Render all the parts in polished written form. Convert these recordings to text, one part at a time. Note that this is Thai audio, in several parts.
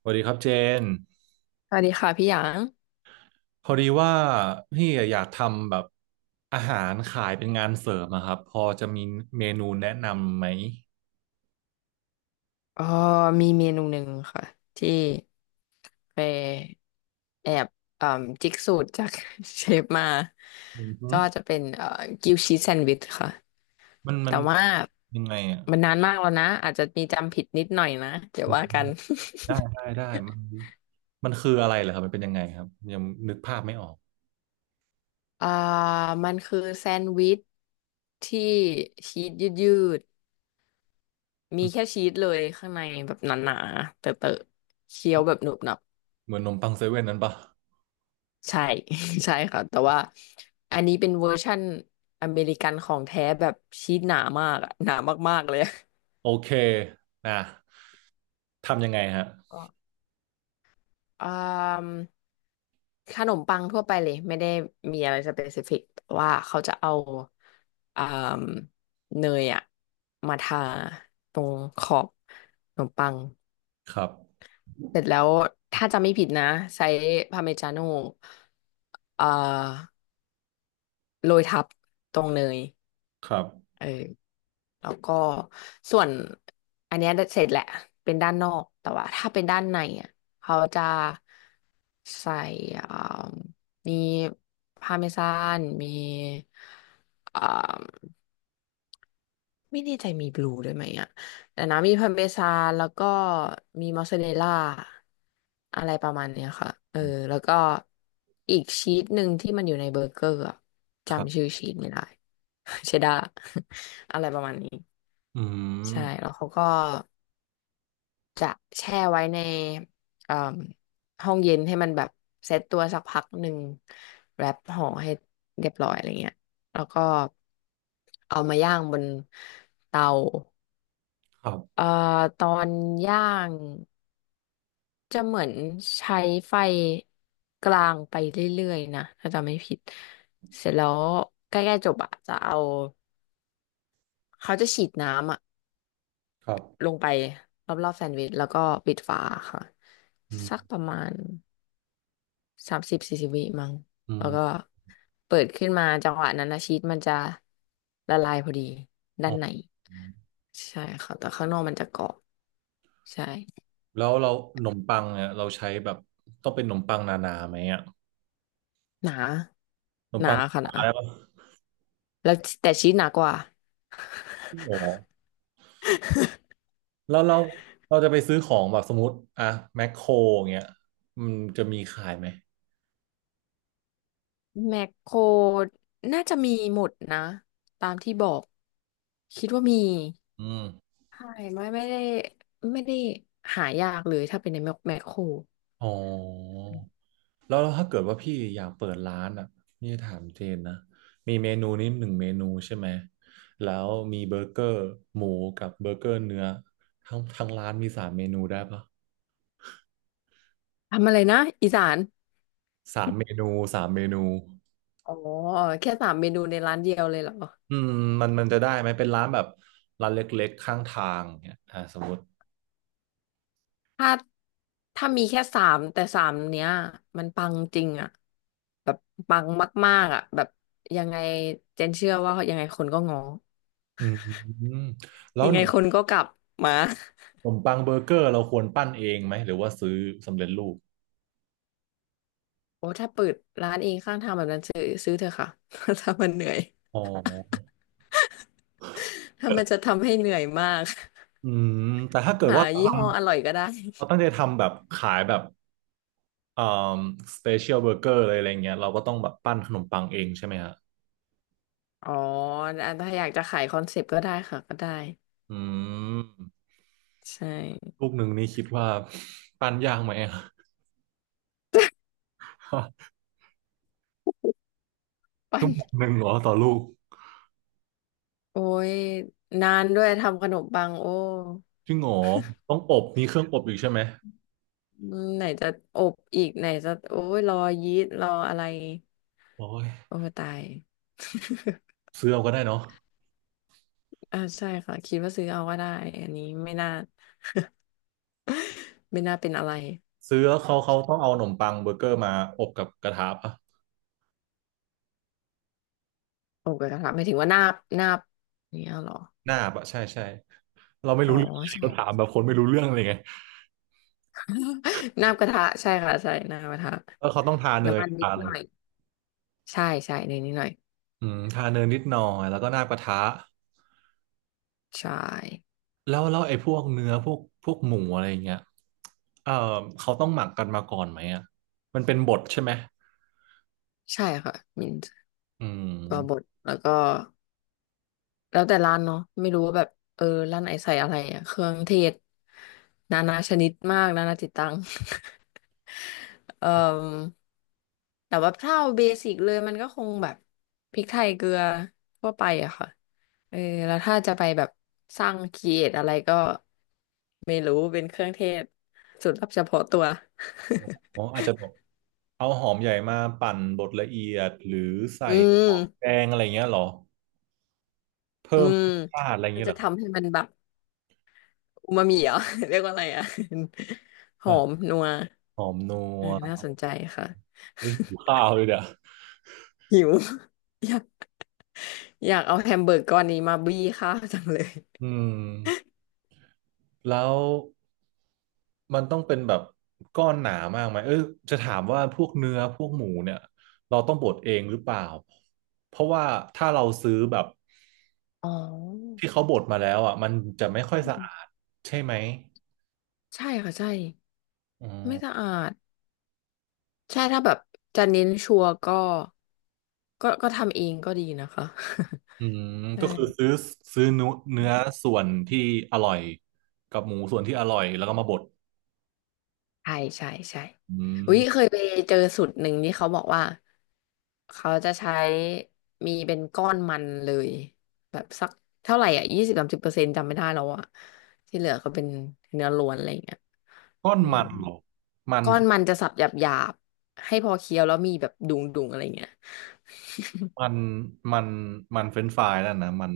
สวัสดีครับเจนสวัสดีค่ะพี่หยางพอดีว่าพี่อยากทำแบบอาหารขายเป็นงานเสริมอะครับพอจะมีเมนูแนะนำไหมเอ๋อมีเมนูหนึ่งค่ะที่ไปแอบเอ่มจิกสูตรจาก เชฟมาอือฮึก็จะเป็นกิวชีสแซนด์วิชค่ะมันมัแต่นว่ายังไงอะมันนานมากแล้วนะอาจจะมีจำผิดนิดหน่อยนะเดี๋ยวว่ากัน ได้ได้ได้มันคืออะไรเหรอครับมันเป็นยังไงครับยังนึกภาพไม่ออก อ่ามันคือแซนด์วิชที่ชีสยืดๆมีอืมแค่ชีสเลยข้างในแบบหนาๆเตอะๆเคี้ยวแบบหนุบหนับ เหมือนนมปังเซเว่นนั้นปะใช่ ใช่ค่ะแต่ว่าอันนี้เป็นเวอร์ชั่นอเมริกันของแท้แบบชีสหนามากอะหนามากๆเลยอะโอเคนะทำยังไงฮะก็อามขนมปังทั่วไปเลยไม่ได้มีอะไรสเปซิฟิกว่าเขาจะเอาอมเนยอะมาทาตรงขอบขนมปังครับเสร็จแล้วถ้าจำไม่ผิดนะใช้พาร์เมจาโน่เอ่โรยทับตรงเนย ครับเออแล้วก็ส่วนอันเนี้ยเสร็จแหละเป็นด้านนอกแต่ว่าถ้าเป็นด้านในอ่ะเขาจะใส่อ่ามีพาเมซานมีอ่าไม่แน่ใจมีบลูด้วยไหมอ่ะแต่นะมีพาเมซานแล้วก็มีมอสซาเรลล่าอะไรประมาณเนี้ยค่ะเออแล้วก็อีกชีสหนึ่งที่มันอยู่ในเบอร์เกอร์อะครัจำชื่อบชีสไม่ได้ เชดดาร์ อะไรประมาณนี้ อืใช่มแล้วเขาก็จะแช่ไว้ในเอ่มห้องเย็นให้มันแบบเซตตัวสักพักหนึ่งแรปห่อให้เรียบร้อยอะไรเงี้ยแล้วก็เอามาย่างบนเตาครับเอ่อตอนย่างจะเหมือนใช้ไฟกลางไปเรื่อยๆนะถ้าจำไม่ผิดเสร็จแล้วใกล้ๆจบอะจะเอาเขาจะฉีดน้ำอะ ครับลงไปรอบๆแซนด์วิชแล้วก็ปิดฝาค่ะอืสักมประมาณ30-40 วิมั้งอืแล้มวก็เปิดขึ้นมาจังหวะนั้นนะชีสมันจะละลายพอดีด้าอ๋อ นในใช่ค่ะแต่ข้างนอกมันจะกรอบใช่แล้วเราขนมปังเนี่ยเราใช้แบบต้องเป็นขนมปังนานาไหมอ่ะหนาขนมหนาปังค่ะหอะนาไรปะแล้วแต่ชีสหนากว่า โอ้แล้วเราจะไปซื้อของแบบสมมติอะแมคโครเงี้ยมันจะมีขายไหม แมคโครน่าจะมีหมดนะตามที่บอกคิดว่ามีอืมใช่ไม่ได้ไม่ได้หายากเลยถ้าเป็นในแมคแมคโคร อ๋อแล้วถ้าเกิดว่าพี่อยากเปิดร้านอ่ะนี่ถามเจนนะมีเมนูนี้หนึ่งเมนูใช่ไหมแล้วมีเบอร์เกอร์หมูกับเบอร์เกอร์เนื้อทั้งร้านมีสามเมนูได้ปะทำอะไรนะอีสานสามเมนูสามเมนู อ๋อแค่สามเมนูในร้านเดียวเลยเหรออืมมันจะได้ไหมเป็นร้านแบบร้านเล็กๆข้างทางเนี่ยอ่าสมมติถ้าถ้ามีแค่สามแต่สามเนี้ยมันปังจริงอะแบบปังมากๆอะแบบยังไงเจนเชื่อว่ายังไงคนก็งออืมแล้วยัขงไงนมคนก็กลับมา ขนมปังเบอร์เกอร์เราควรปั้นเองไหมหรือว่าซื้อสำเร็จรูปโอ้ถ้าเปิดร้านเองข้างทางแบบนั้นซื้อเถอะค่ะ ถ้ามันเหนื่อย อ๋อ ถ้ามันจะทำให้เหนื่อยมาก อืมแต่ถ้าเกิ ดหาว่าเรายี่ทห้ออร่อยก็ได้ ำเราตั้งใจ ทำแบบขายแบบอ่าสเปเชียลเบอร์เกอร์อะไรอะไรเงี้ยเราก็ต้องแบบปั้นขนมปังเองใช่ไหมฮะอ๋ออ่ะถ้าอยากจะขายคอนเซปต์ก็ได้ค่ะก็ได้อืมใช่ ลูกหนึ่งนี่คิดว่า ปั้นยากไหมอะ ปั้ชั่น วโมงหนึ่งเหรอต่อลูกโอ้ยนานด้วยทำขนมปังโอ้จริงเหรอต้องอบมีเครื่องอบอีกใช่ไหมอืมไหนจะอบอีกไหนจะโอ้ยรอยีสต์รออะไรโอ้ยโอ้ตาย ซื้อเอาก็ได้เนาะ ใช่ค่ะคิดว่าซื้อเอาก็ได้อันนี้ไม่น่าเป็นอะไรซื้อแล้วเขาต้องเอาขนมปังเบอร์เกอร์มาอบกับกระทะปะโอ้กระทะหมายถึงว่านาบอย่างเนี้ยเหรอหน้าปะใช่ใช่เราไม่อ๋อรู้เรื่องใช่ เราถามแบบคนไม่รู้เรื่องเลยไง นาบกระทะใช่ค่ะใช่นาบกระทะแล้วเขาต้องทาเนน้ำยมันนิทาดเนหน่ยอยใช่ใช่ในนิดหน่อยอืมทาเนยนิดหน่อยแล้วก็หน้ากระทะใช่แล้วไอ้พวกเนื้อพวกหมูอะไรอย่างเงี้ยเออเขาต้องหมักกันมาก่อนไหมอ่ะมันเป็นบดใช่ไหมใช่ค่ะมินอืตัวบมดแล้วก็ แล้วแต่ร้านเนาะไม่รู้ว่าแบบเออร้านไหนใส่อะไรอะเครื่องเทศนานาชนิดมากนานาจิตตัง เอ่อแต่ว่าถ้าเอาเบสิกเลยมันก็คงแบบพริกไทยเกลือทั่วไปอะค่ะเออแล้วถ้าจะไปแบบสร้างครีเอทอะไรก็ไม่รู้เป็นเครื่องเทศสูตรลับเฉพาะตัว อ๋ออาจจะแบบเอาหอมใหญ่มาปั่นบดละเอียดหรือ ใส่อืหมอมแดงอะไรเงี้ยเหรอเพิ่อืมมรสชาติอะไรน่าเงี้ยเหจะรอ ทำให้มันแบบอูมามิเหรอ เรียกว่าอะไรอ่ะ หอมนัว หอมนัเอวอน่าสนใจค่ะ อุ๊ยหิวข้าวเลยเดี๋ยว หิว อยากอยากเอาแฮมเบอร์กก้อนนี้มาบี้ข้าวจังเลยอืมแล้วมันต้องเป็นแบบก้อนหนามากไหมเออจะถามว่าพวกเนื้อพวกหมูเนี่ยเราต้องบดเองหรือเปล่าเพราะว่าถ้าเราซื้อแบบอ๋อที่เขาบดมาแล้วอ่ะมันจะไม่ค่อยอืสะอามดใช่ไหมใช่ค่ะใช่อืไม่สะมอาดใช่ถ้าแบบจะเน้นชัวร์ก็ก็ทำเองก็ดีนะคะ อืม ใช่ ก็คือซื้อเนื้อส่วนที่อร่อยกับหมูส่วนที่อร่อยแล้วก็มาบดใช่ใช่ใช่อือุ๊ยเคมยไปเจอสูตรหนึ่งที่เขาบอกว่าเขาจะใช้มีเป็นก้อนมันเลยแบบสักเท่าไหร่อ่ะ20-30%จำไม่ได้แล้วอ่ะที่เหลือก็เป็นเนื้อล้วนอะไรอย่างเงี้ยก้อนอืมมันเหรอมันก้อนมันจะสับหยาบๆให้พอเคี้ยวแล้วมีแบบดุงๆอะไรอย่างเงี้ยมันมันมันเฟรนช์ฟรายนั่นนะมัน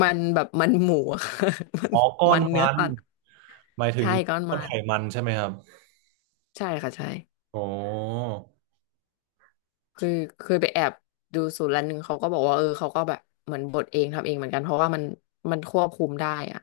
มันแบบมันหมูอะ มันอ๋อก้อมันนเนื้อมันสัตว์หมายถึงใช่ก้อนก้อมันไขนมันใช่ไหมครับใช่ค่ะใช่ อ๋อคือเคยไปแอบดูสูตรร้านหนึ่งเขาก็บอกว่าเออเขาก็แบบเหมือนบดเองทำเองเหมือนกันเพราะว่ามันควบคุมได้อะ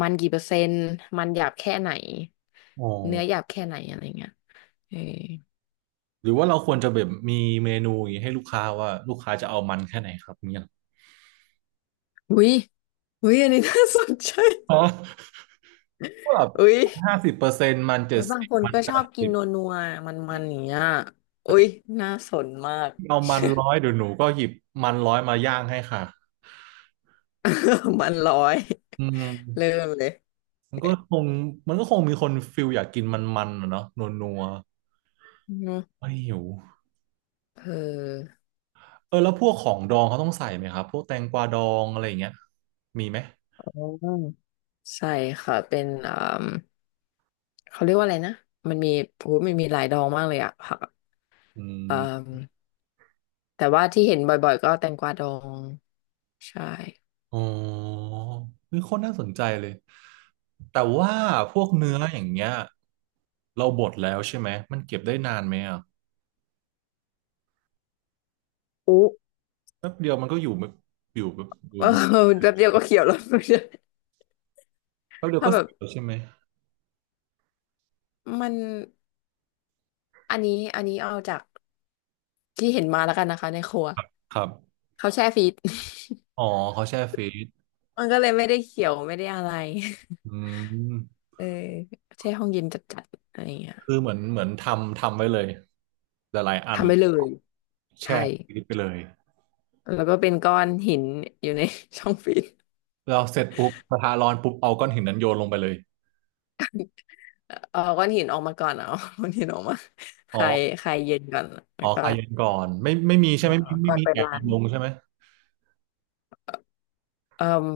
มันกี่เปอร์เซ็นต์มันหยาบแค่ไหนอ๋อเนื้อหยาบแค่ไหนอะไรเงี้ยเออหรือว่าเราควรจะแบบมีเมนูอย่างนี้ให้ลูกค้าว่าลูกค้าจะเอามันแค่ไหนครับเนี่ยอุ้ยอุ้ยอันนี้น่าสนใจอ๋อแบบอุ้ย50%มันเอเจ็อดบางสิบคนมันก็แปชอดบกิสินบนัวๆมันๆอย่างเงี้ยถ้าอุ้ยพี่น่าสนมาก เอามันร้อยเดี๋ยวหนูก็หยิบมันร้อยมาย่างให้ค่ะ มันร้อยอืเริ่มมเลยมันก็คงมันก็คงมีคนฟิลอยากกินมันๆอะเนาะนัวอืๆมไม่หิวเออเออแล้วพวกของดองเขาต้องใส่ไหมครับพวกแตงกวาดองอะไรอย่างเงี้ยมีไหม อ๋อใช่ค่ะเป็น เขาเรียกว่าอะไรนะมันมีโอ้โหมันมีหลายดองมากเลยอะผักอะอืเอ่อมแต่ว่าที่เห็นบ่อยๆก็แตงกวาดองใช่อ๋อนี่โคตรน่าสนใจเลย แต่ว่าพวกเนื้ออย่างเงี้ยเราบดแล้วใช่ไหม มันเก็บได้นานไหมอ่ะอุ๊ แป๊บเดียวมันก็อยู่ไม่อยู่แบบอ ยู่เออไม่แป๊บเดียวก็เขียวแล้ว แป๊บ เดียวถ้าก็เสแบร็จบแล้วใช่ไหมมันอันนี้เอาจากที่เห็นมาแล้วกันนะคะในครัวครับเขาแช่ฟรีซ อ๋อเขาแช่ฟรีซมันก็เลยไม่ได้เขียวไม่ได้อะไร อื มเออแช่ห้องเย็นจัดๆอะไรอย่างเงี้ยคือเหมือนทำ ทำไว้เลยหลายๆอันทำไปเลยแช่ใช่ฟรีซไปเลย แล้วก็เป็นก้อนหินอยู่ใน ช่องฟรีซ เราเสร็จปุ๊บกระทะร้อนปุ๊บเอาก้อนหินนั้นโยนลงไปเลย เอาก้อนหินออกมาก่อนเอา ก้อนหินออกมาคอ๋อลายคลายเย็นก่อนแล้อ๋อวก็คาเย็นก่อน ไม่ไม่มีใช่เอ๋อไหมไม่ไม่ก่อนมีไปแอบร้านลงใช่ไหม เอ่อ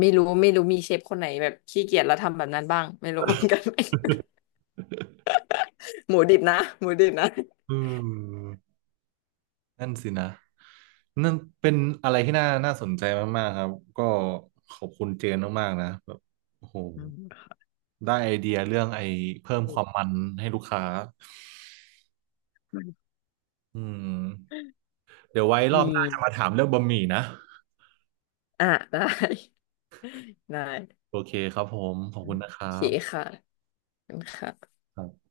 ไม่รู้มีเชฟคนไหนแบบขี้เกียจแล้วทำแบบนั้นบ้างไม่รู้ เหมือนกัน หมูดิบนะหมูดิบนะอืม นั่นสินะนั่นเป็นอะไรที่น่าสนใจมากๆครับก็ขอบคุณเจนมากๆนะแบบโอ้โหอืม ได้ไอเดียเรื่องไอ้เพิ่มความมันให้ลูกค้า อืมเดี๋ยวไว้รอบมีหน้าจะมาถามเรื่องบะหมี่นะอ่ะได้ ได้โอเคครับผมขอบคุณนะคโอรัเคบค่ะขอบคุณค่ะครับ